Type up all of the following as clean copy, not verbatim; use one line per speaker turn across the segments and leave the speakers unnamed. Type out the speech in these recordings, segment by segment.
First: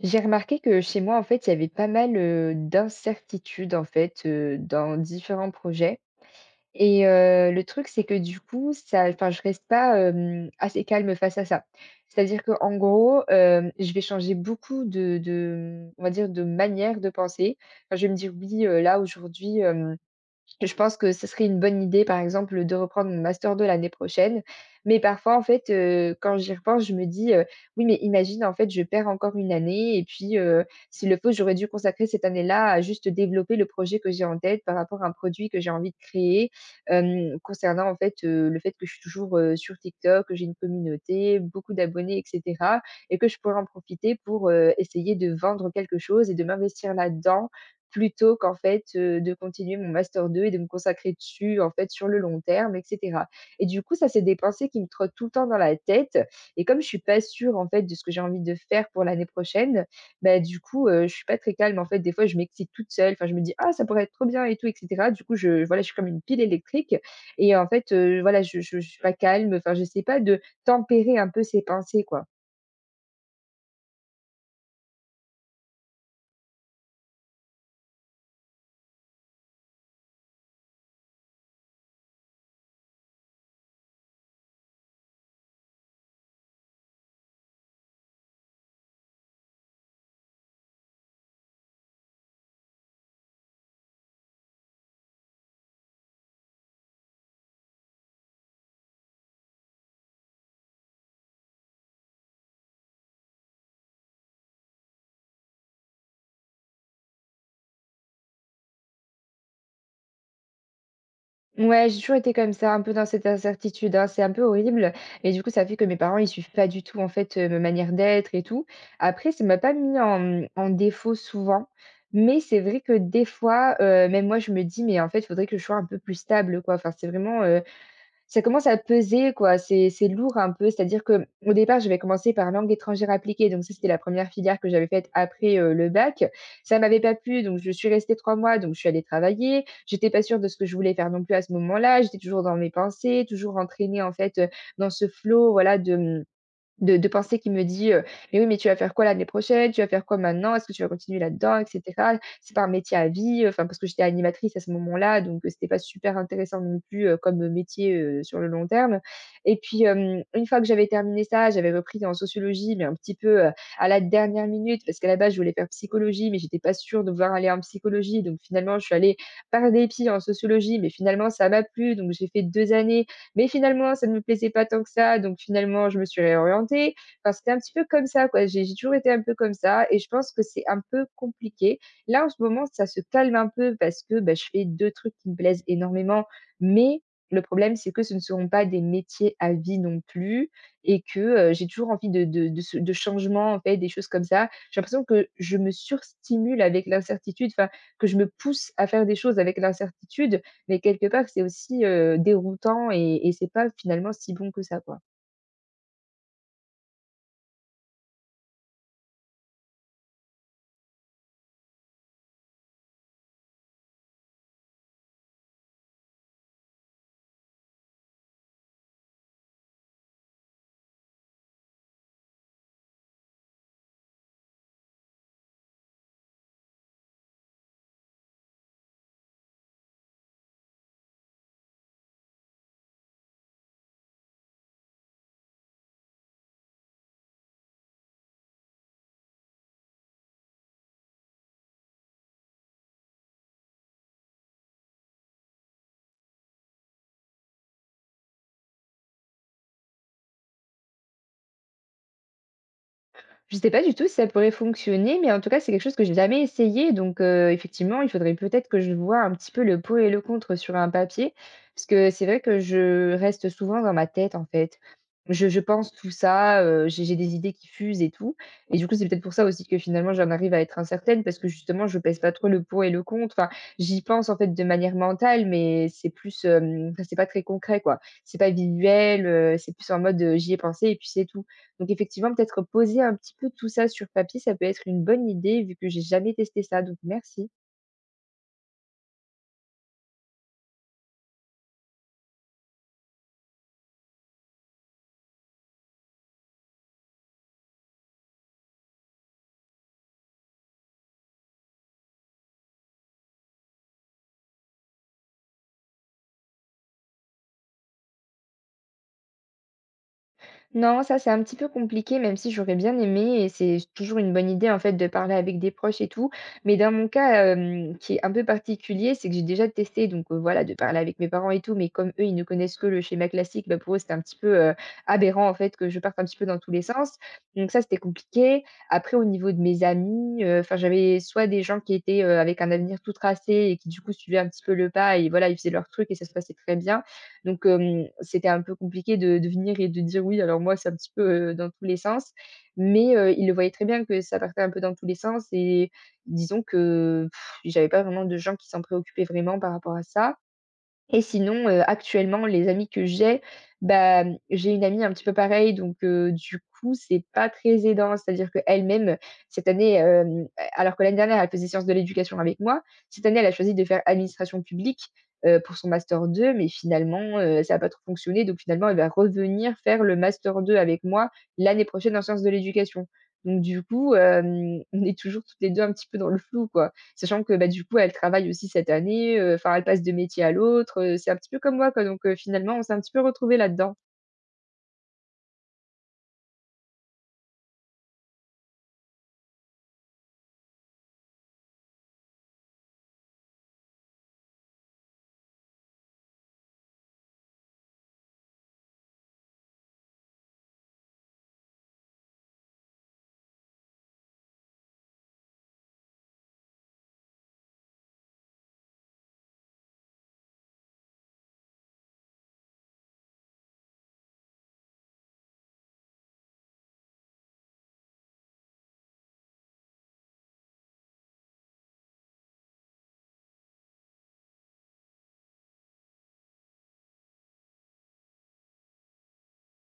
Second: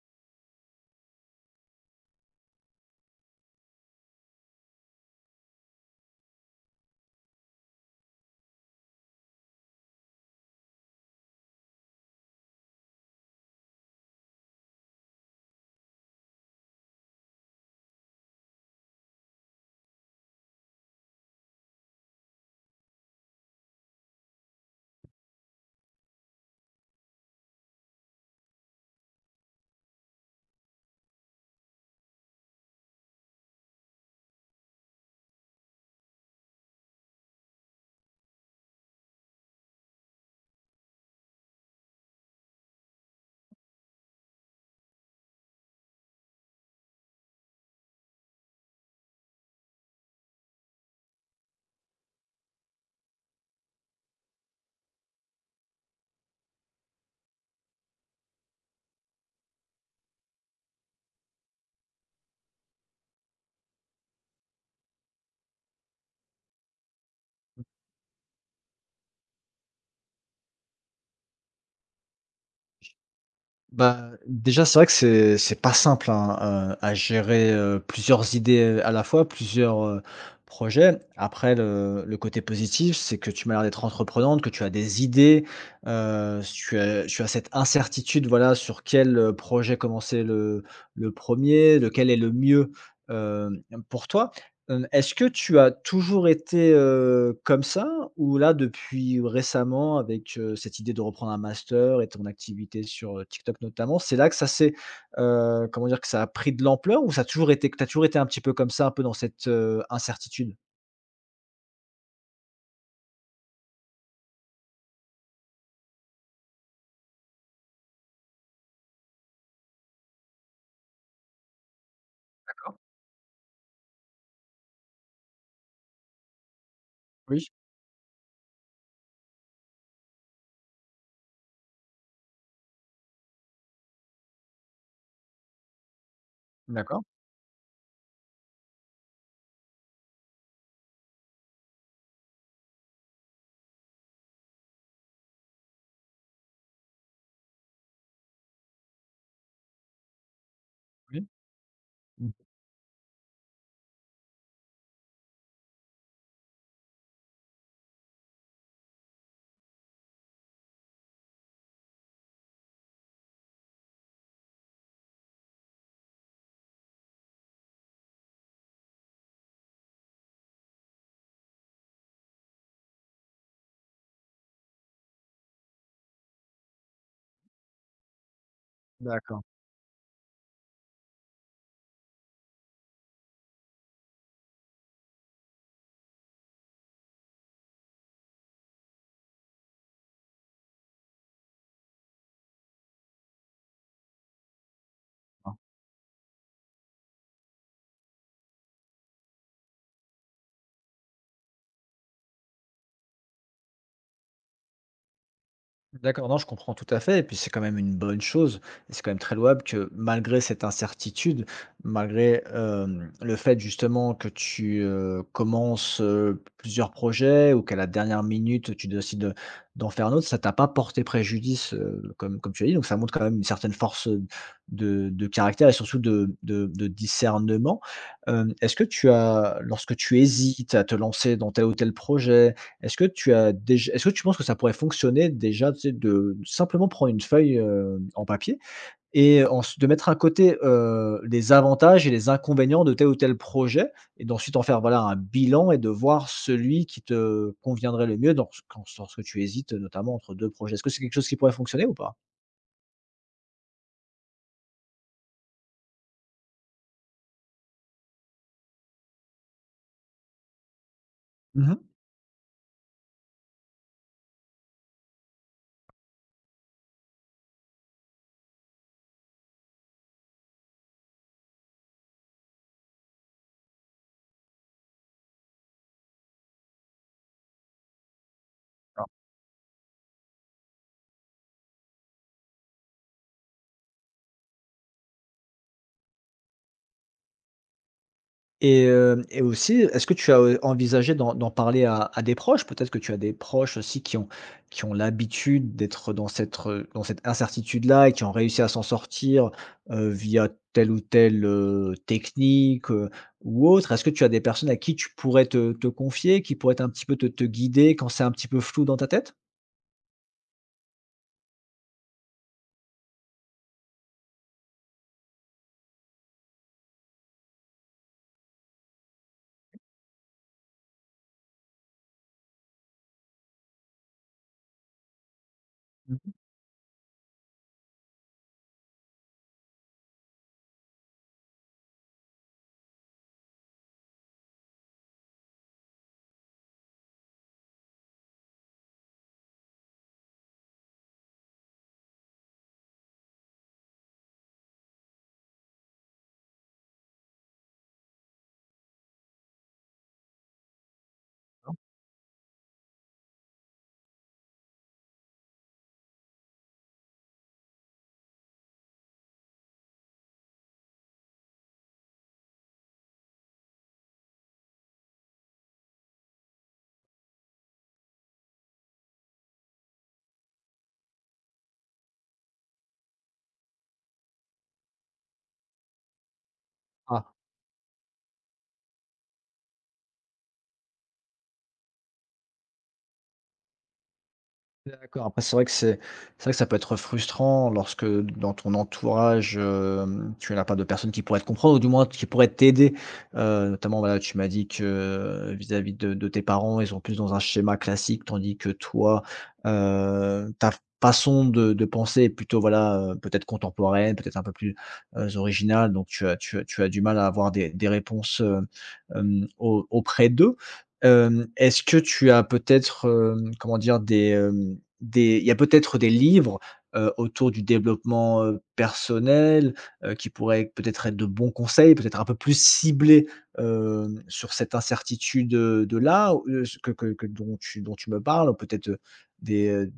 J'ai remarqué que chez moi, en fait, il y avait pas mal d'incertitudes, en fait, dans différents projets. Et le truc, c'est que du coup, ça, enfin, je reste pas assez calme face à ça. C'est-à-dire que, en gros, je vais changer beaucoup de, on va dire, de manière de penser. Enfin, je vais me dire, oui, là, aujourd'hui, je pense que ce serait une bonne idée, par exemple, de reprendre mon master 2 l'année prochaine. Mais parfois, en fait, quand j'y repense, je me dis, «Oui, mais imagine, en fait, je perds encore une année et puis, s'il le faut, j'aurais dû consacrer cette année-là à juste développer le projet que j'ai en tête par rapport à un produit que j'ai envie de créer». Concernant, en fait, le fait que je suis toujours, sur TikTok, que j'ai une communauté, beaucoup d'abonnés et cetera, et que je pourrais en profiter pour, essayer de vendre quelque chose et de m'investir là-dedans, plutôt qu'en fait, de continuer mon master 2 et de me consacrer dessus, en fait, sur le long terme et cetera. Et du coup, ça, c'est des pensées qui me trottent tout le temps dans la tête, et comme je suis pas sûre, en fait, de ce que j'ai envie de faire pour l'année prochaine, bah, du coup, je suis pas très calme, en fait. Des fois, je m'excite toute seule, enfin, je me dis: «Ah, ça pourrait être trop bien et tout» et cetera. Du coup, je voilà, je suis comme une pile électrique et en fait, voilà, je suis pas calme, enfin, je sais pas de tempérer un peu ces pensées, quoi.
Bah, déjà, c'est vrai que c'est pas simple, hein, à gérer, plusieurs idées, à la fois, plusieurs, projets. Après le côté positif, c'est que tu m'as l'air d'être entreprenante, que tu as des idées, tu as cette incertitude, voilà, sur quel, projet commencer le premier, lequel est le mieux, hem, pour toi. Est-ce que tu as toujours été, comme ça? Ou là, depuis récemment, avec, cette idée de reprendre un master et ton activité sur, TikTok notamment, c'est là que ça s'est, comment dire? Que ça a pris de l'ampleur, ou ça a toujours été, que tu as toujours été un petit peu comme ça, un peu dans cette, incertitude?
Ouais, j'ai toujours été comme ça, un peu dans cette incertitude, hein, c'est un peu horrible. Et du coup, ça fait que mes parents, ils suivent pas du tout, en fait, ma manière d'être et tout. Après, ça m'a pas mis en défaut souvent, mais c'est
D'accord.
vrai que des fois, même moi, je me dis: «Mais en fait, il faudrait que je sois un peu plus stable, quoi». Enfin, c'est vraiment,
Oui.
ça commence à peser quoi, c'est lourd un peu. C'est-à-dire que au départ, j'avais commencé par langue étrangère appliquée, donc ça, c'était la première filière que j'avais faite après, le bac. Ça m'avait
D'accord.
pas plu, donc je suis restée 3 mois, donc je suis allée travailler. J'étais pas sûre de ce que je voulais faire non plus à ce moment-là. J'étais toujours dans mes pensées, toujours entraînée en fait, dans ce flow voilà de, mmh de penser qui me dit, «Mais oui, mais tu vas faire quoi l'année prochaine? Tu vas faire quoi maintenant? Est-ce que tu vas continuer
Oui.
là-dedans et cetera?
Mmh.
C'est pas un métier à vie», enfin parce que j'étais animatrice à ce moment-là, donc c'était pas super intéressant non plus, comme, métier, sur le long terme. Et puis, une fois que j'avais terminé ça, j'avais repris en sociologie, mais un petit peu, à la dernière minute parce qu'à la base, je voulais faire psychologie, mais j'étais pas sûre de vouloir aller en psychologie, donc finalement, je suis allée par dépit en sociologie, mais finalement ça m'a plu, donc j'ai fait 2 années, mais finalement, ça ne me plaisait pas tant que ça, donc finalement, je me suis réorientée. Enfin, c'était un petit peu comme ça, quoi. J'ai toujours été un peu
D'accord.
comme ça et je pense que c'est un peu compliqué. Là, en ce moment, ça se calme un peu parce que bah, je fais deux trucs qui me plaisent énormément, mais le problème, c'est que ce ne seront pas des métiers à vie non plus et que j'ai toujours envie de changement, en fait, des choses comme ça. J'ai l'impression que je me surstimule avec l'incertitude, enfin, que je me pousse à faire des choses avec l'incertitude, mais quelque part, c'est aussi, déroutant, et c'est pas finalement si bon que ça, quoi.
D'accord, non, je comprends tout à fait. Et puis c'est quand même une bonne chose. Et c'est quand même très louable que, malgré cette incertitude, malgré le fait justement que tu commences plusieurs projets, ou qu'à la dernière minute tu décides d'en faire un autre, ça t'a pas porté préjudice, comme, comme tu as dit. Donc ça montre quand même une certaine force de caractère, et surtout de, de discernement. Est-ce que tu as, lorsque tu hésites à te lancer dans tel ou tel projet, est-ce que tu as déjà, est-ce que tu penses que ça pourrait fonctionner, déjà, tu sais, de simplement prendre une feuille, en papier, et ensuite de mettre à côté, les avantages et les inconvénients de tel ou tel projet, et d'ensuite en faire, voilà, un bilan, et de voir celui qui te conviendrait le mieux dans ce, quand, lorsque tu hésites, notamment entre 2 projets. Est-ce que c'est quelque chose qui pourrait fonctionner ou pas?
Je sais pas du tout si ça pourrait fonctionner, mais en tout cas, c'est quelque chose que j'ai jamais essayé. Donc, effectivement, il faudrait peut-être que je vois un petit peu le pour et le contre sur un papier.
Mmh.
Parce que c'est vrai que je reste souvent dans ma tête, en fait. Je pense tout ça, j'ai des idées qui fusent et tout. Et du coup, c'est peut-être pour ça aussi que finalement, j'en arrive à être incertaine parce que justement, je pèse pas trop le pour et le contre. Enfin, j'y pense en fait de manière mentale, mais c'est plus, enfin, c'est pas très concret, quoi. C'est pas visuel, c'est plus en mode, j'y ai pensé et puis c'est tout. Donc effectivement, peut-être poser un petit peu tout ça sur papier, ça peut être une bonne idée vu que j'ai jamais testé ça, donc merci.
Et hem et aussi, est-ce que tu as, envisagé d'en parler à des proches? Peut-être que tu as des proches aussi qui ont, qui ont l'habitude d'être dans cette re dans cette incertitude-là, et qui ont réussi à s'en sortir, via telle ou telle, technique, ou autre? Est-ce que tu as des personnes à qui tu pourrais te confier, qui pourraient un petit peu te guider quand c'est un petit peu flou dans ta tête?
Non, ça, c'est un petit peu compliqué, même si j'aurais bien aimé, et c'est toujours une bonne idée, en fait, de parler avec des proches et tout. Mais dans mon cas, qui est un peu particulier, c'est que j'ai déjà testé donc, voilà, de parler avec mes parents et tout, mais comme eux, ils ne connaissent que le schéma classique, bah, pour eux, c'était un petit peu, aberrant, en fait, que je parte un
Mmh.
petit peu dans tous les sens. Donc ça, c'était compliqué. Après au niveau de mes amis, enfin, j'avais soit des gens qui étaient, avec un avenir tout tracé et qui, du coup, suivaient un petit peu le pas et voilà, ils faisaient leur truc et ça se passait très bien. Donc, c'était un peu compliqué de venir et de dire: «Oui». Alors moi, c'est un petit peu, dans tous les sens, mais il le voyait très bien que ça partait un peu dans tous les sens, et disons que pff, j'avais pas vraiment de gens qui s'en préoccupaient vraiment par rapport à ça. Et sinon, actuellement, les amis que j'ai, bah, j'ai une amie un petit peu pareille donc du coup, c'est pas très aidant. C'est-à-dire qu'elle-même, cette année, alors que l'année dernière, elle faisait sciences de l'éducation avec moi, cette année, elle a choisi de faire administration publique, pour son master 2, mais finalement, ça a pas trop fonctionné donc finalement, elle va revenir faire le master 2 avec moi l'année prochaine en sciences de l'éducation. Donc du coup, on est toujours toutes les 2 un petit peu dans le flou, quoi, sachant que, bah, du coup, elle travaille aussi cette année, enfin, elle passe de métier à l'autre, c'est un petit peu comme moi, quoi, donc finalement, on s'est un petit peu retrouvés là-dedans.
D'accord, après c'est vrai que c'est vrai que ça peut être frustrant lorsque, dans ton entourage, tu n'as pas de personnes qui pourraient te comprendre, ou du moins qui pourraient t'aider. Notamment, voilà, tu m'as dit que vis-à-vis de tes parents, ils sont plus dans un schéma classique, tandis que toi, ta façon de penser est plutôt, voilà, peut-être contemporaine, peut-être un peu plus, originale. Donc tu as du mal à avoir des réponses, au auprès d'eux. Est-ce que tu as peut-être, comment dire, des, il y a peut-être des livres, autour du développement, personnel, qui pourraient peut-être être de bons conseils, peut-être un peu plus ciblés, sur cette incertitude, de là, que dont tu me parles, ou peut-être, des, heu,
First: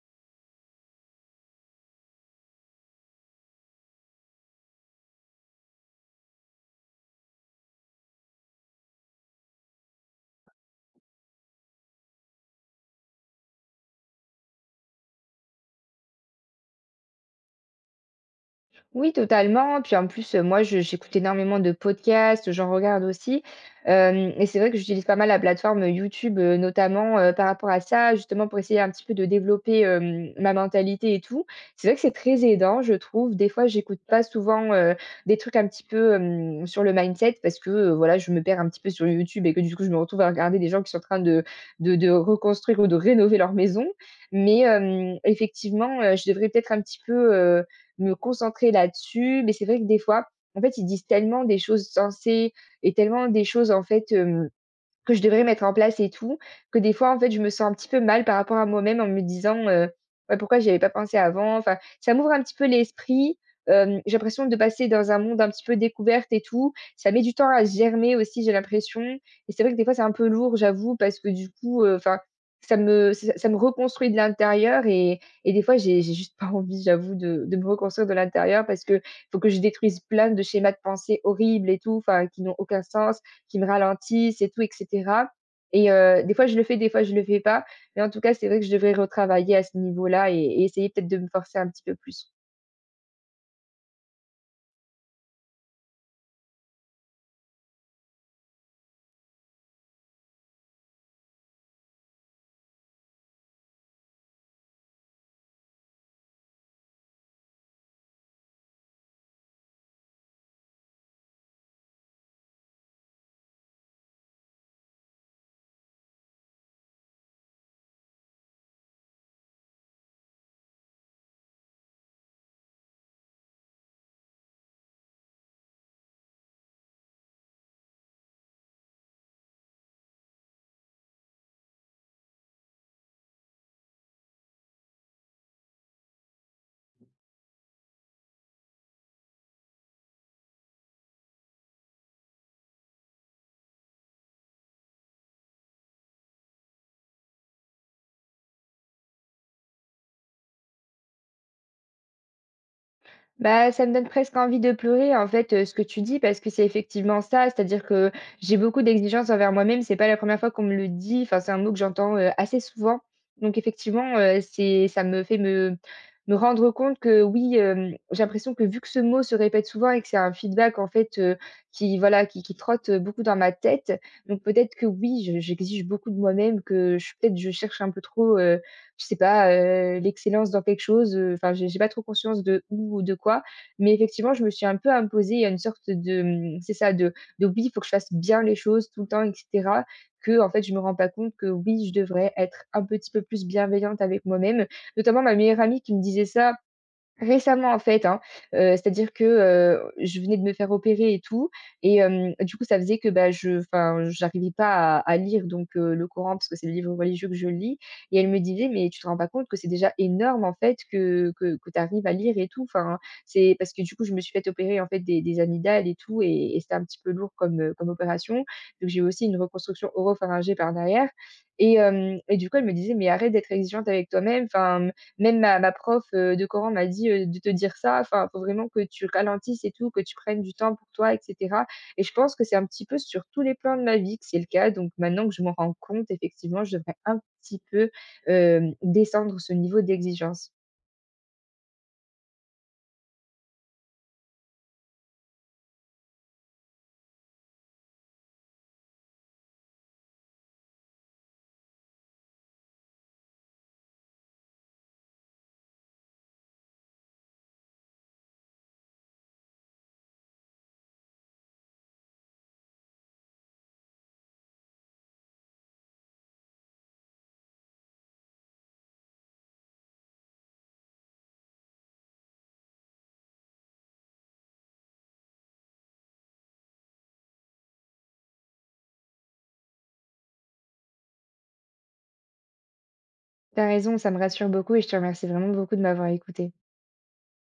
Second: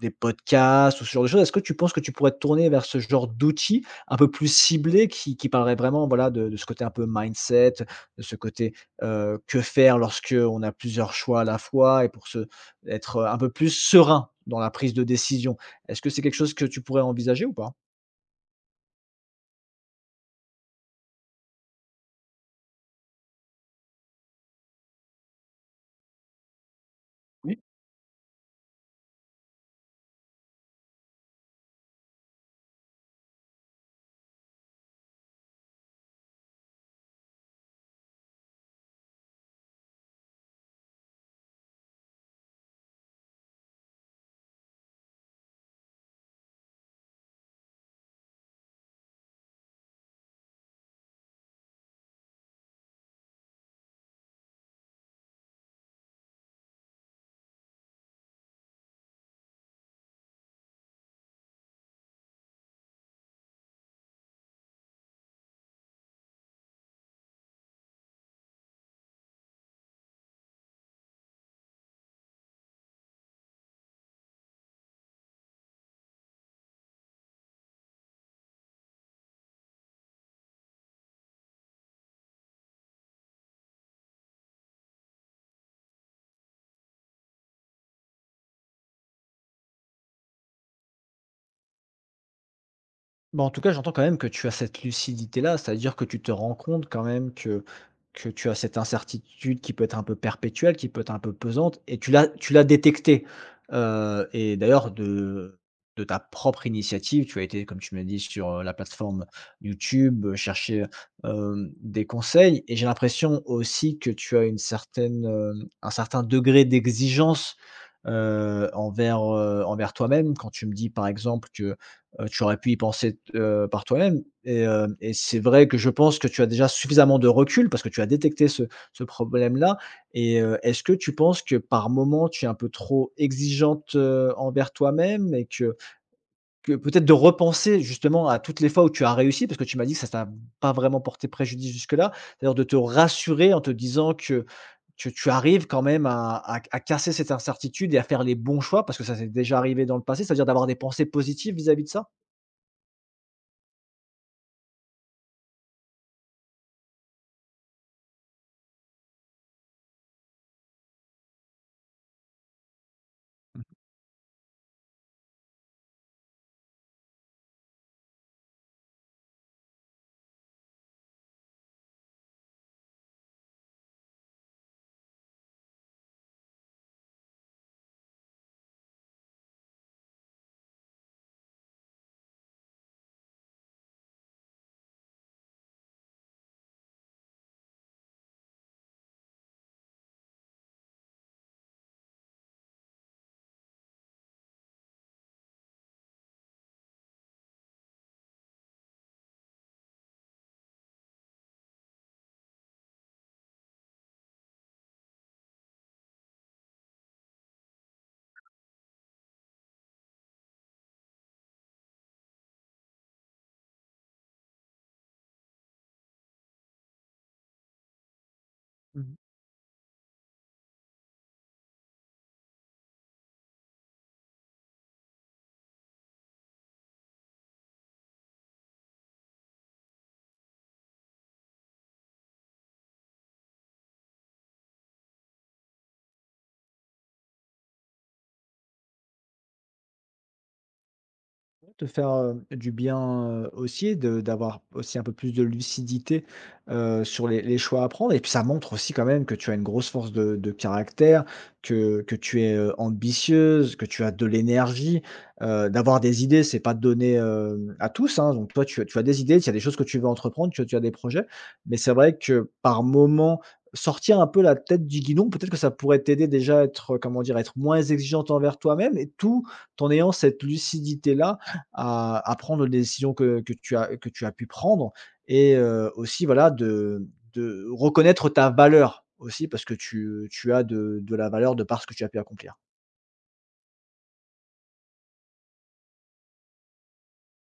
des podcasts ou ce genre de choses. Est-ce que tu penses que tu pourrais te tourner vers ce genre d'outils un peu plus ciblés, qui parlerait vraiment, voilà, de ce côté un peu mindset, de ce côté, que faire lorsque on a plusieurs choix à la fois, et pour se être un peu plus serein dans la prise de décision. Est-ce que c'est quelque chose que tu pourrais envisager ou pas?
Oui, totalement. Puis en plus, moi, je j'écoute énormément de podcasts, j'en regarde aussi. Hem et c'est vrai que j'utilise pas mal la plateforme, YouTube, notamment, par rapport à ça, justement pour essayer un petit peu de développer, ma mentalité et tout. C'est vrai que c'est très aidant, je trouve. Des fois, j'écoute pas souvent, des trucs un petit peu, sur le mindset parce que, voilà, je me perds un petit peu sur YouTube et que du coup, je me retrouve à regarder des gens qui sont en train de de reconstruire ou de rénover leur maison. Mais effectivement, je devrais peut-être un petit peu me concentrer là-dessus. Mais c'est vrai que des fois, en fait, ils disent tellement des choses sensées et tellement des choses, en fait, hem que je devrais mettre en place et tout, que des fois, en fait, je me sens un petit peu mal par rapport à moi-même en me disant, «Ouais, pourquoi j'y avais pas pensé avant?» enfin, ça m'ouvre un petit peu l'esprit, j'ai l'impression de passer dans un monde un petit peu découverte et tout. Ça met du temps à germer aussi, j'ai l'impression, et c'est vrai que des fois, c'est un peu lourd, j'avoue, parce que du coup, enfin, ça me reconstruit de l'intérieur, et des fois, j'ai juste pas envie, j'avoue, de me reconstruire de l'intérieur parce que faut que je détruise plein de schémas de pensée horribles et tout, enfin, qui n'ont aucun sens, qui me ralentissent et tout, etc. Et des fois je le fais, des fois je le fais pas. Mais en tout cas, c'est vrai que je devrais retravailler à ce niveau-là, et essayer peut-être de me forcer un petit peu plus.
Bah, en tout cas, j'entends quand même que tu as cette lucidité-là, c'est-à-dire que tu te rends compte quand même que tu as cette incertitude qui peut être un peu perpétuelle, qui peut être un peu pesante, et tu l'as détectée. Et d'ailleurs de ta propre initiative, tu as été, comme tu m'as dit, sur, la plateforme YouTube, chercher, des conseils. Et j'ai l'impression aussi que tu as une certaine, un certain degré d'exigence, envers, envers toi-même. Quand tu me dis, par exemple, que tu aurais pu y penser, par toi-même. Et et c'est vrai que je pense que tu as déjà suffisamment de recul parce que tu as détecté ce problème-là. Et est-ce que tu penses que par moment tu es un peu trop exigeante, envers toi-même, et que peut-être de repenser justement à toutes les fois où tu as réussi? Parce que tu m'as dit que ça t'a pas vraiment porté préjudice jusque-là, c'est-à-dire de te rassurer en te disant que tu arrives quand même à casser cette incertitude et à faire les bons choix, parce que ça s'est déjà arrivé dans le passé, c'est-à-dire d'avoir des pensées positives vis-à-vis de ça?
Bah, ça me donne presque envie de pleurer, en fait, ce que tu dis, parce que c'est effectivement ça. C'est-à-dire que j'ai beaucoup d'exigences envers moi-même. C'est pas la première fois qu'on me le dit. Enfin, c'est un mot que j'entends, assez souvent. Donc effectivement, c'est ça me fait me rendre compte que oui, j'ai l'impression que vu que ce mot se répète souvent et que c'est un feedback, en fait, qui voilà, qui trotte, beaucoup dans ma tête. Donc peut-être que oui, je j'exige beaucoup de moi-même, que je peut-être je cherche un peu trop, je sais pas, l'excellence dans quelque chose, enfin, j'ai pas trop conscience de où ou de quoi. Mais effectivement, je me suis un peu imposée à une sorte de, mmh, c'est ça, de oui, il faut que je fasse bien les choses tout le temps et cetera, que en fait, je me rends pas compte que oui, je devrais être un petit peu plus bienveillante avec moi-même. Notamment ma meilleure amie qui me disait ça récemment, en fait, hein, c'est-à-dire que, je venais de me faire opérer et tout, et du coup, ça faisait que, bah, je enfin, j'arrivais pas à lire donc le Coran parce que c'est le livre religieux que je lis, et elle me disait: «Mais tu te rends pas compte que c'est déjà énorme, en fait, que tu arrives à lire et tout?» enfin, c'est parce que du coup, je me suis fait opérer, en fait, des amygdales et tout, et c'était un petit peu lourd comme, comme opération. Donc j'ai eu aussi une reconstruction oropharyngée par derrière, et du coup, elle me disait: «Mais arrête d'être exigeante avec toi-même, enfin, même ma prof, de Coran m'a dit, de te dire ça, enfin, faut vraiment que tu ralentisses et tout, que tu prennes du temps pour toi et cetera, et je pense que c'est un petit peu sur tous les plans de ma vie que c'est le cas, donc maintenant que je m'en rends compte, effectivement, je devrais un petit peu, descendre ce niveau d'exigence.
Te faire, du bien, aussi, de d'avoir aussi un peu plus de lucidité, sur les choix à prendre. Et puis ça montre aussi quand même que tu as une grosse force de caractère, que tu es, ambitieuse, que tu as de l'énergie. D'avoir des idées, c'est pas donné, à tous, hein. Donc toi, tu as des idées, tu as des choses que tu veux entreprendre, tu as des projets, mais c'est vrai que par moment, sortir un peu la tête du guidon, peut-être que ça pourrait t'aider déjà à être, comment dire? À être moins exigeante envers toi-même et tout, en ayant cette lucidité-là, à prendre les décisions que que tu as pu prendre. Et aussi, voilà, de reconnaître ta valeur aussi, parce que tu as de la valeur de par ce que tu as pu accomplir.
T'as raison, ça me rassure beaucoup et je te remercie vraiment beaucoup de m'avoir écoutée.